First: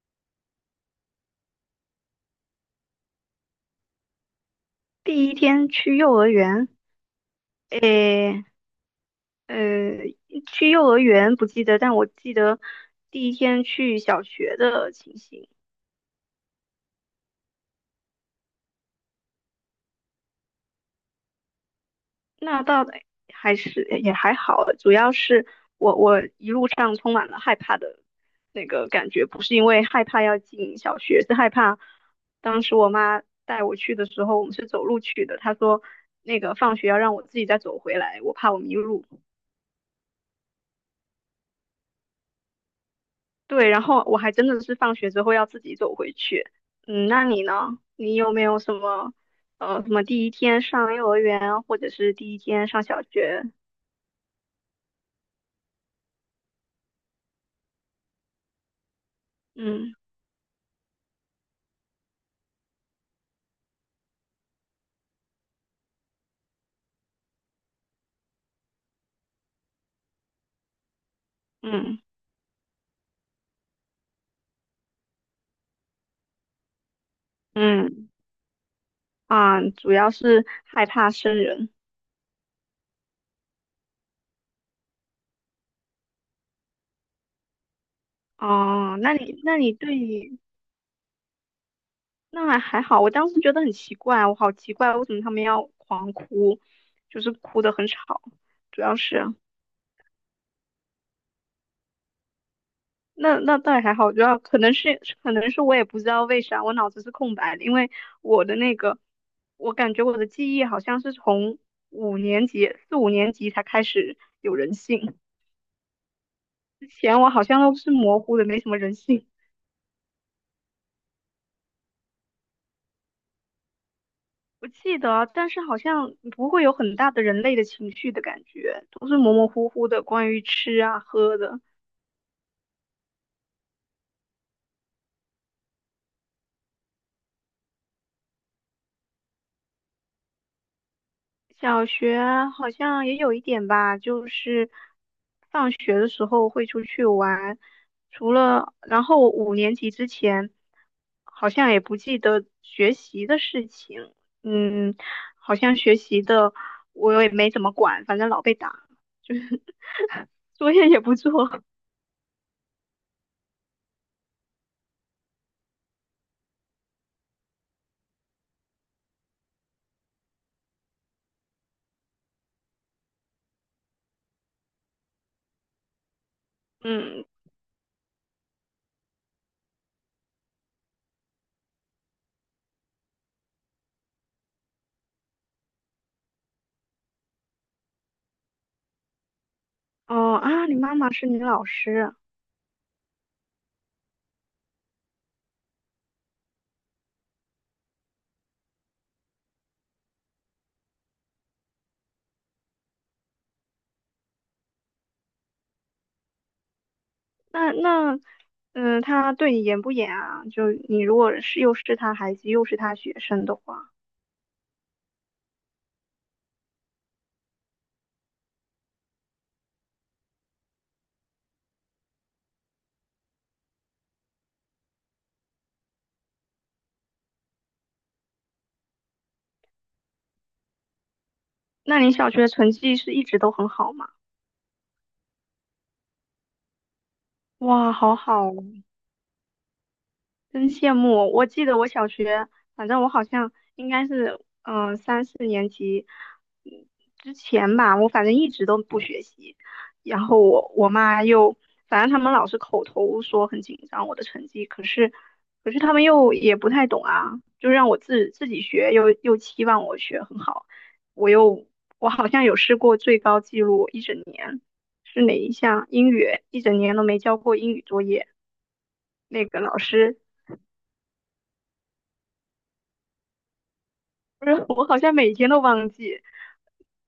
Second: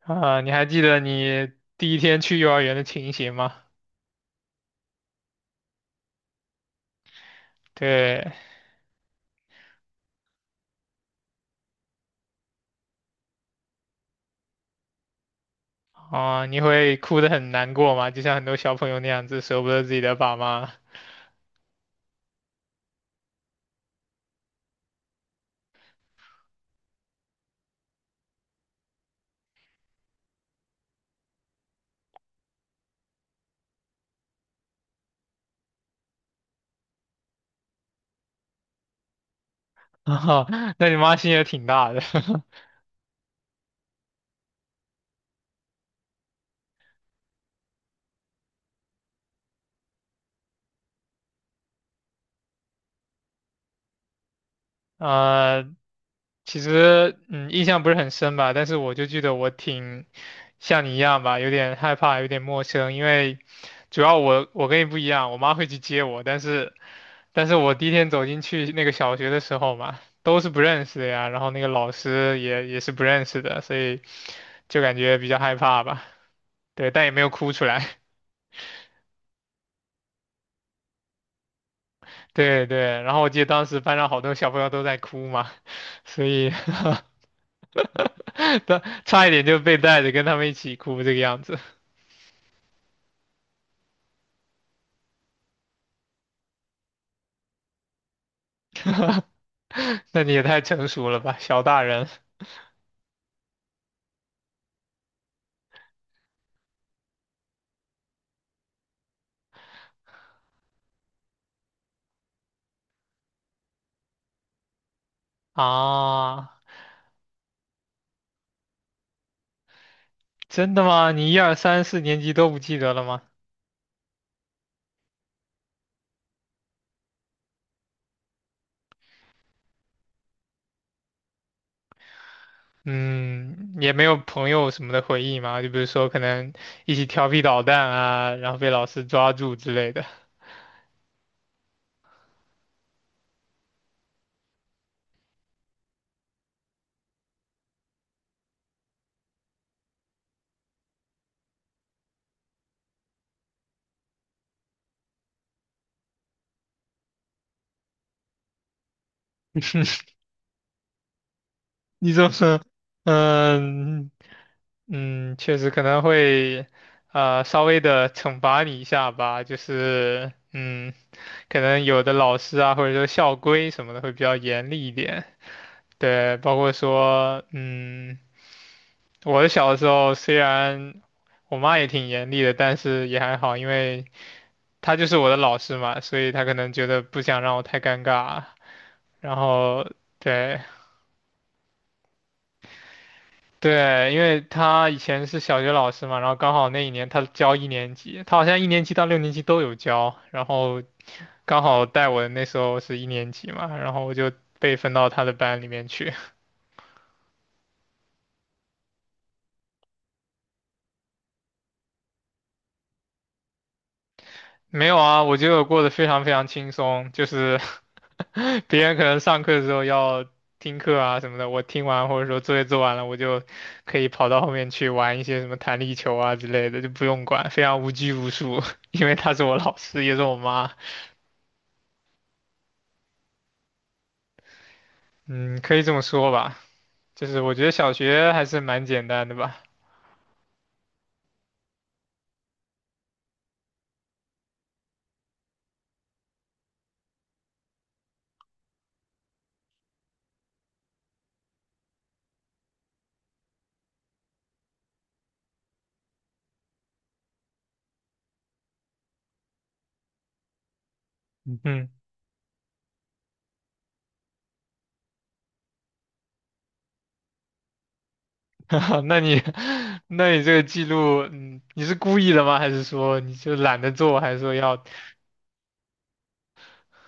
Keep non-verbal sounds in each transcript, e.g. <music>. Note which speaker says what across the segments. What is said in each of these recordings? Speaker 1: 啊，你还记得你第一天去幼儿园的情形吗？
Speaker 2: 第一天去幼儿园，
Speaker 1: 对。
Speaker 2: 诶，呃，去幼儿园不记得，但我记得第一天去小学的情形。
Speaker 1: 啊，你会哭得很难过吗？就像很多小朋友那样子，舍不得自己的爸妈。
Speaker 2: 那倒的还是也还好，主要是我一路上充满了害怕的那个感觉，不是因为害怕要进小学，是害怕当时我妈带我去的时候，我们是走路去的，她说那个放学要让我自己再走回来，我怕我迷路。
Speaker 1: <laughs> 啊，那你妈心也挺大的。<laughs>
Speaker 2: 对，然后我还真的是放学之后要自己走回去。嗯，那你呢？你有没有什么什么第一天上幼儿园，或者是第一天上小学？
Speaker 1: 呃，其实印象不是很深吧，但是我就记得我
Speaker 2: 嗯
Speaker 1: 挺像你一样吧，有点害怕，有点陌生，因为主要我跟你不一样，我妈会去接我，但是我第一天走进去那个小学的时候嘛，都是不认识的呀，然后那个老
Speaker 2: 嗯
Speaker 1: 师也是不认识的，所以就感觉比较害怕吧，对，但也没有哭出来。
Speaker 2: 嗯，啊，主要是害怕生人。
Speaker 1: <laughs> 对对，然后我记得当时班上好多小朋友都在哭嘛，所以 <laughs> <laughs> 他
Speaker 2: 哦，那
Speaker 1: 差一
Speaker 2: 你
Speaker 1: 点
Speaker 2: 那
Speaker 1: 就
Speaker 2: 你
Speaker 1: 被
Speaker 2: 对
Speaker 1: 带着跟他
Speaker 2: 于
Speaker 1: 们一起哭这个样子。
Speaker 2: 那还好，我当时觉得很奇怪，我好奇怪，为什么他们要狂哭，就是哭得很吵，主要是。
Speaker 1: <laughs> 那你也太成熟了吧，小大人
Speaker 2: 那倒也还好，主要可能是我也不知道为啥我脑子是空白的，因为我的那个，我感觉我的记忆好像是从五年级才开始有人性，
Speaker 1: 啊！
Speaker 2: 之前我好像都是模糊的，没什么人性。
Speaker 1: 真的吗？你一二三四年级都不记得了吗？
Speaker 2: 我记得啊，但是好像不会有很大的人类的情绪的感觉，都是模模糊糊的，关于吃啊喝的。
Speaker 1: 嗯，也没有朋友什么的回忆吗？就比如说可能一起调皮捣蛋啊，然后被老师抓住之类的。
Speaker 2: 小学好像也有一点吧，就是放学的时候会出去玩，除了，然后五年级之前好像也不记得学习的事情，嗯，好像学习的我也没怎么管，反正老被打，就 <laughs> 是作业也不做，
Speaker 1: 你怎么，嗯确实可能会，稍微的惩罚你一下吧，就是，可能有的老师啊，或者说校规什么的会比较严厉一点。对，包括
Speaker 2: 嗯，
Speaker 1: 说，我的小的时候虽然我妈也挺严厉的，但是也还好，因为她就是我的老师嘛，所以她可能觉得不想让我太尴尬，然后
Speaker 2: 哦
Speaker 1: 对。
Speaker 2: 啊，你妈妈是你老师，
Speaker 1: 对，因为他以前是小学老师嘛，然后刚好那一年他教一年级，他好像一年级到六年级都有教，然后刚好带我的那时候是一年级嘛，然后我就被分到他的班里面去。<laughs>
Speaker 2: 那那。嗯，她对你严不严啊？就你如果是又是她孩子又是她学生的话。
Speaker 1: 没有啊，我觉得我过得非常非常轻松，就是 <laughs> 别人可能上课的时候要听课啊什么的，我听完或者说作业做完了，我就可以跑到后面去玩一些什么弹力球啊之类的，就不用管，非常无拘无束，<laughs> 因为他是我老师，也是我妈。
Speaker 2: 那你小学成绩是一直都很好吗？
Speaker 1: 嗯，可以这么说吧，就是我觉得
Speaker 2: 哇，
Speaker 1: 小
Speaker 2: 好
Speaker 1: 学
Speaker 2: 好
Speaker 1: 还是
Speaker 2: 哦，
Speaker 1: 蛮简单的吧。
Speaker 2: 真羡慕！我记得我小学，反正我好像应该是，嗯、三四年级嗯之前吧，我反正一直都不学习。然后我我妈又，反正他们老是口头说很紧张我的成绩，可是他们又也不太懂啊，就让我自己学，又期望我学很好。我又
Speaker 1: 嗯。
Speaker 2: 我好像有试过最高记录一整年，是哪一项？英语，一整年都没交过英语作业。
Speaker 1: <laughs> 那你，
Speaker 2: 那个老
Speaker 1: <laughs>
Speaker 2: 师
Speaker 1: 那你这个记录，嗯，你是故意的吗？还是说你就懒得做？还是
Speaker 2: 不
Speaker 1: 说
Speaker 2: 是，
Speaker 1: 要，
Speaker 2: 我好像每天都忘记。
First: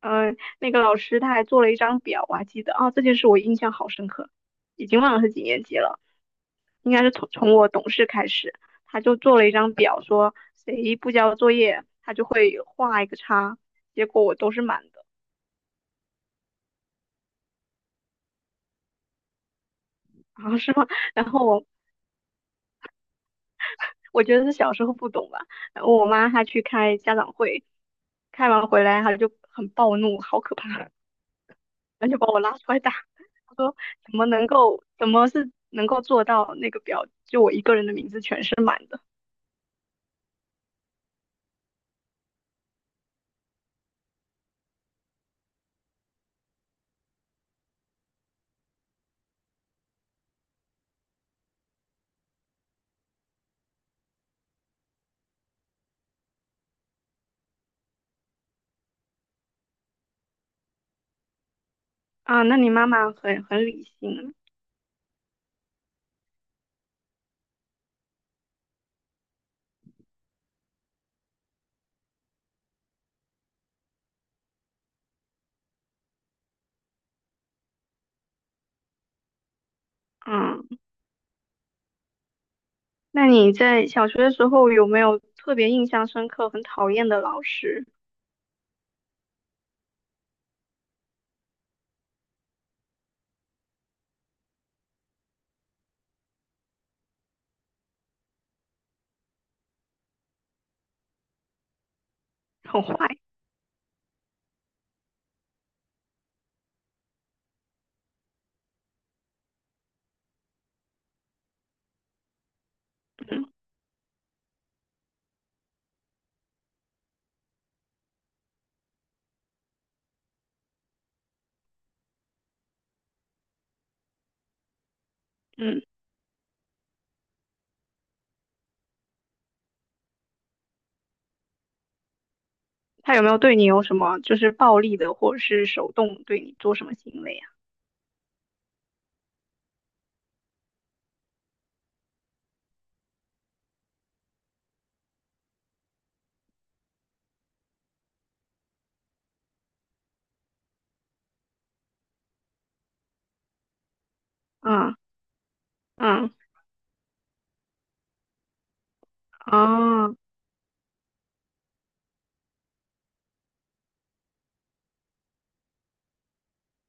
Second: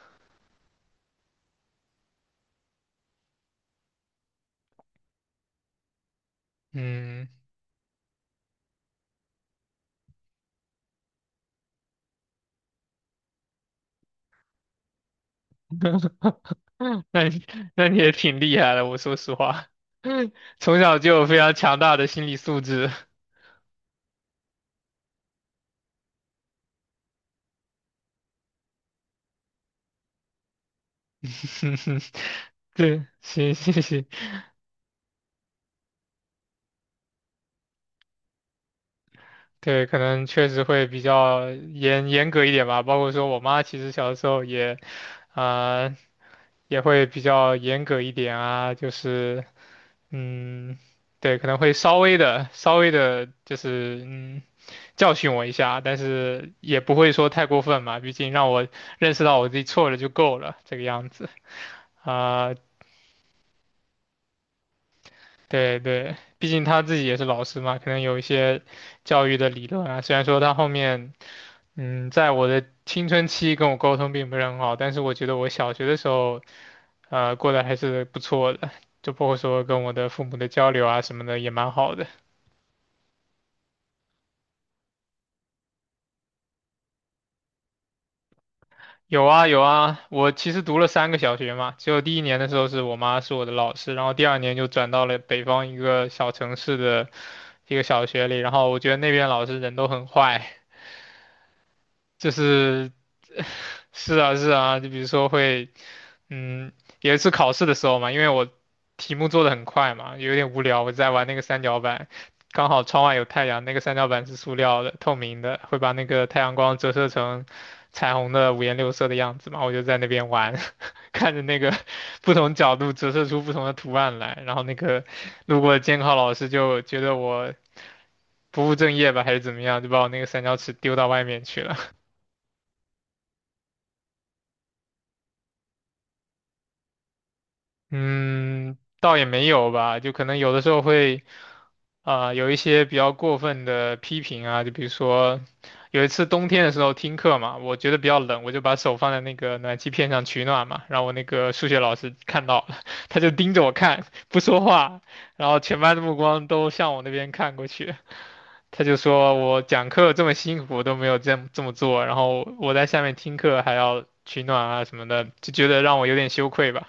Speaker 2: 嗯、那个老师他还做了一张表，我还记得啊，这件事我印象好深刻，已经忘了是几年级了，应该是
Speaker 1: 嗯，
Speaker 2: 从我懂事开始，他就做了一张表，说谁不交作业，他就会画一个叉，结果我都是满的，
Speaker 1: 嗯 <laughs> 那你也挺厉害的，我说实话。<laughs>
Speaker 2: 啊是
Speaker 1: 从
Speaker 2: 吗？
Speaker 1: 小就
Speaker 2: <laughs>
Speaker 1: 有
Speaker 2: 然
Speaker 1: 非
Speaker 2: 后
Speaker 1: 常
Speaker 2: 我
Speaker 1: 强大的心理素质。
Speaker 2: 我觉得是小时候不懂吧，然后我妈她去开家长会，开完回来她就很暴怒，好可怕，然后就把我拉
Speaker 1: <laughs>
Speaker 2: 出来打，
Speaker 1: 对，行
Speaker 2: 他说
Speaker 1: 行行。
Speaker 2: 怎么能够，怎么是能够做到那个表，就我一个人的名字全是满的
Speaker 1: 对，可能确实会比较严格一点吧。包括说我妈其实小的时候也，啊、也会比较严格一点啊，就是嗯，对，可能会稍微的，就是嗯，教训我一下，但是也不会说太过分嘛，毕竟让我认识到我自己错了就够了，这个样子。
Speaker 2: 啊？
Speaker 1: 啊、
Speaker 2: 那你妈妈很理性，
Speaker 1: 对对，毕竟他自己也是老师嘛，可能有一些教育的理论啊，虽然说他后面。嗯，在我的青春期跟我沟通并不是很好，但是我觉得我小学的时候，过得还是不错的，就包括说跟我的父母的
Speaker 2: 嗯，
Speaker 1: 交流啊什么的也蛮好的。
Speaker 2: 那你在小学的时候有没有特别印象深刻、很讨厌的老师，
Speaker 1: 有啊有啊，我其实读了三个小学嘛，只有第一年的时候是我妈是我的老师，然后第二年就转到了北方一个小城市的一个小学里，然后我觉得那边老师人都很坏，就
Speaker 2: 很
Speaker 1: 是
Speaker 2: 坏，
Speaker 1: <laughs> 是啊是啊，就比如说会，嗯，有一次考试的时候嘛，因为我题目做的很快嘛，有点无聊，我在玩那个三角板，刚好窗外有太
Speaker 2: 嗯
Speaker 1: 阳，那个三角板是塑料的，透明的，会把那个太阳光折射成彩虹的五颜六色的样子嘛，我就在那边玩。<laughs> 看着那个 <laughs> 不同角度折射出不同的图案来，然后那个路过的
Speaker 2: 嗯，
Speaker 1: 监考老师就觉得我不务正业吧，还是怎么样，就把我那个三角尺丢到外面去了。
Speaker 2: 他有没有对你有什么就是暴力的，或者是手动对你做什么行为啊？
Speaker 1: 嗯，倒也没有吧，就可能有的时候会啊、有一些比较过分的批评啊，就比如说有一次冬天的时候听课嘛，我觉得比较冷，我就把手放在那个暖气片上取暖嘛，然后我那个数学老师看到了，<laughs> 他就盯着我看，不说
Speaker 2: 嗯
Speaker 1: 话，然后全班的目
Speaker 2: 嗯，
Speaker 1: 光都向我那边看过去，他就说我讲课
Speaker 2: 哦，
Speaker 1: 这么辛苦都没有这么做，然后我在下面听课还要取暖啊什么的，就觉得让我有点羞愧吧。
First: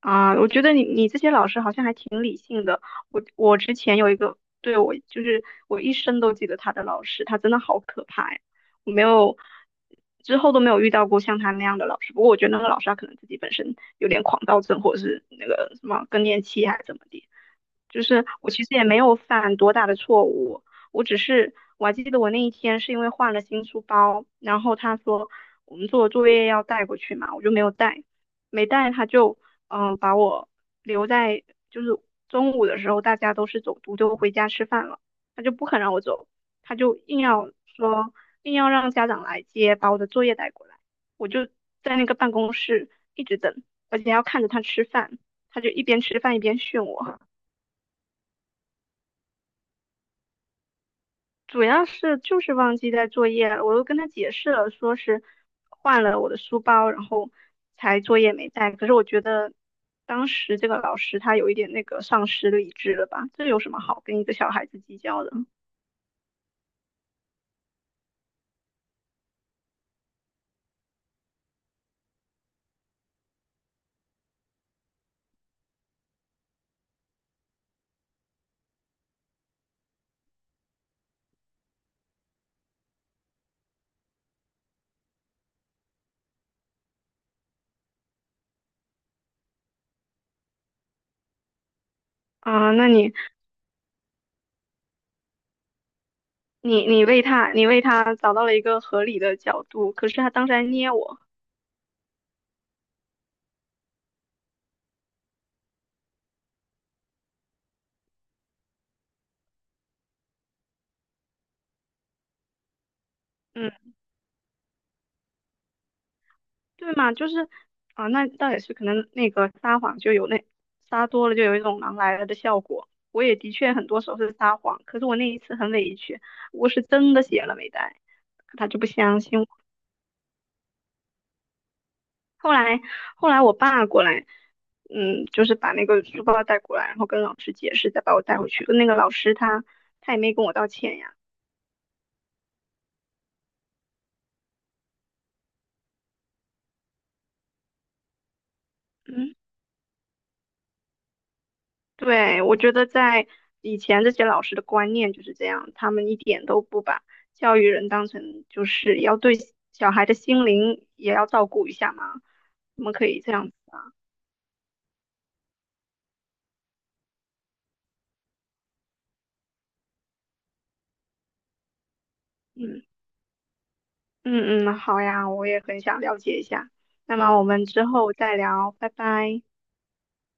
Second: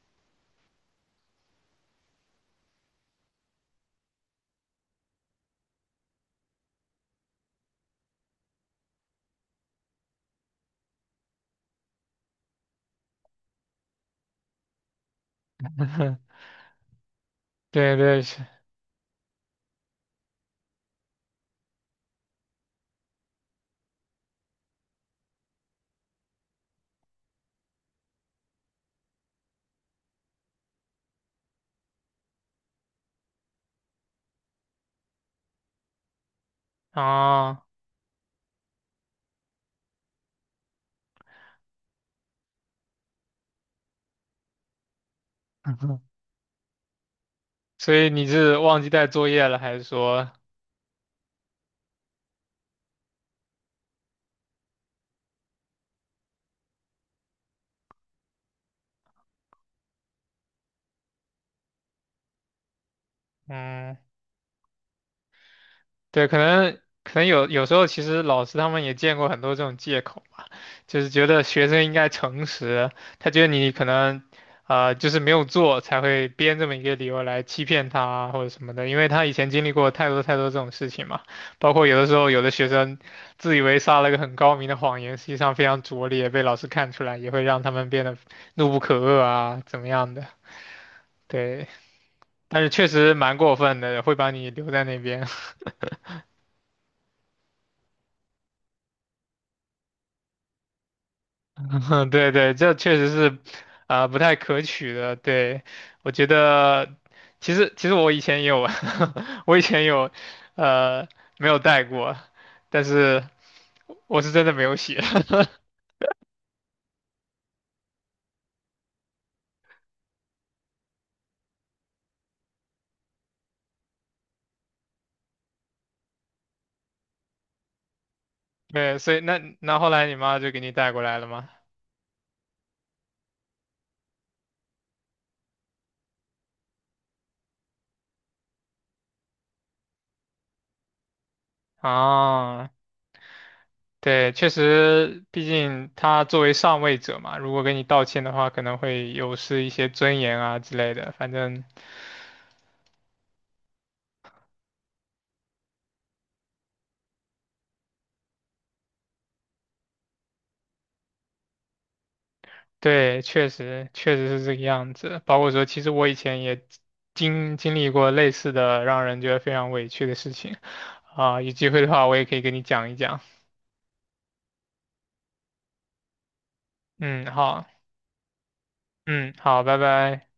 Speaker 2: 啊，我觉得你这些老师好像还挺理性的。我之前有一个，对，我就是我一生都记得他的老师，他真的好可怕呀！我没有之后都没有遇到过像他那样的老师。不过我觉得那个老师他可能自己本身有点狂躁症，或者是那个什么更
Speaker 1: <laughs>
Speaker 2: 年期还是怎么的。
Speaker 1: 对
Speaker 2: 就
Speaker 1: 对。
Speaker 2: 是我其实也没有犯多大的错误，我只是我还记得我那一天是因为换了新书包，然后他说我们做作业要带过去嘛，我就没有带。没带他就把我留在，就是中午的时候大家都是走读就回家吃饭了，他就不肯让我走，他就硬要
Speaker 1: 啊。
Speaker 2: 说硬要让家长来接，把我的作业带过来，我就在那个办公室一直等，而且还要看着他吃饭，他就一边
Speaker 1: <laughs>
Speaker 2: 吃饭一边训我。
Speaker 1: 所以你是忘记带作业了，还是说，
Speaker 2: 主要是就是忘记带作业了，我都跟他解释了，说是换了我的书包，然后才作业没带。可是我觉得当时这个老师他有一点那个丧失理智了吧？这有什么
Speaker 1: 嗯，
Speaker 2: 好跟一个小孩子计较的？
Speaker 1: 对，可能有时候其实老师他们也见过很多这种借口吧，就是觉得学生应该诚实，他觉得你可能就是没有做才会编这么一个理由来欺骗他啊或者什么的，因为他以前经历过太多太多这种事情嘛，包括有的时候有的学生自以为撒了个很高明的谎言，实际上非常拙劣，被老师看出来也会让他们变得怒不可遏啊，怎么样的，对。但是
Speaker 2: 啊、那
Speaker 1: 确
Speaker 2: 你
Speaker 1: 实蛮过分的，会把你留在那边。
Speaker 2: 你为他找到了一个合理的角度，可是他当时还捏我，
Speaker 1: <laughs> 对对，这确实是，啊、不太可取的。对，我觉得，其实我以前也有，<laughs> 我以前有，呃，没有带过，但是
Speaker 2: 嗯。
Speaker 1: 我是真的没有写。<laughs>
Speaker 2: 对嘛，就是啊，那倒也是，可能那个撒谎就有那撒多了就有一种狼来了的效果。我也的确很多时候是撒谎，可是我那一次很委屈，我是真的写了没带，他就不
Speaker 1: 对，所以
Speaker 2: 相
Speaker 1: 那
Speaker 2: 信我。
Speaker 1: 那后来你妈就给你带过来了吗？
Speaker 2: 后来后来我爸过来，嗯，就是把那个书包带过来，然后跟老师解释，再把我带回去。那个老师他他也没跟我道歉呀，
Speaker 1: 啊，对，确实，毕竟他作为上位者嘛，如果给你道歉的话，可能会有
Speaker 2: 嗯。
Speaker 1: 失一些尊严啊之类的。反正
Speaker 2: 对，我觉得在以前这些老师的观念就是这样，他们一点都不把教育人当成就是要对小孩的心灵也要照顾一下嘛，我们可以
Speaker 1: 对，
Speaker 2: 这
Speaker 1: 确
Speaker 2: 样子
Speaker 1: 实
Speaker 2: 啊，
Speaker 1: 确实是这个样子。包括说，其实我以前也经历过类似的让人觉得非常委屈的事情啊，有机会的话我也可以跟你
Speaker 2: 嗯
Speaker 1: 讲一讲。
Speaker 2: 嗯嗯，好呀，我也很想了解一下，那
Speaker 1: 嗯，
Speaker 2: 么我们
Speaker 1: 好。
Speaker 2: 之后再聊，拜
Speaker 1: 嗯，
Speaker 2: 拜。
Speaker 1: 好，拜拜。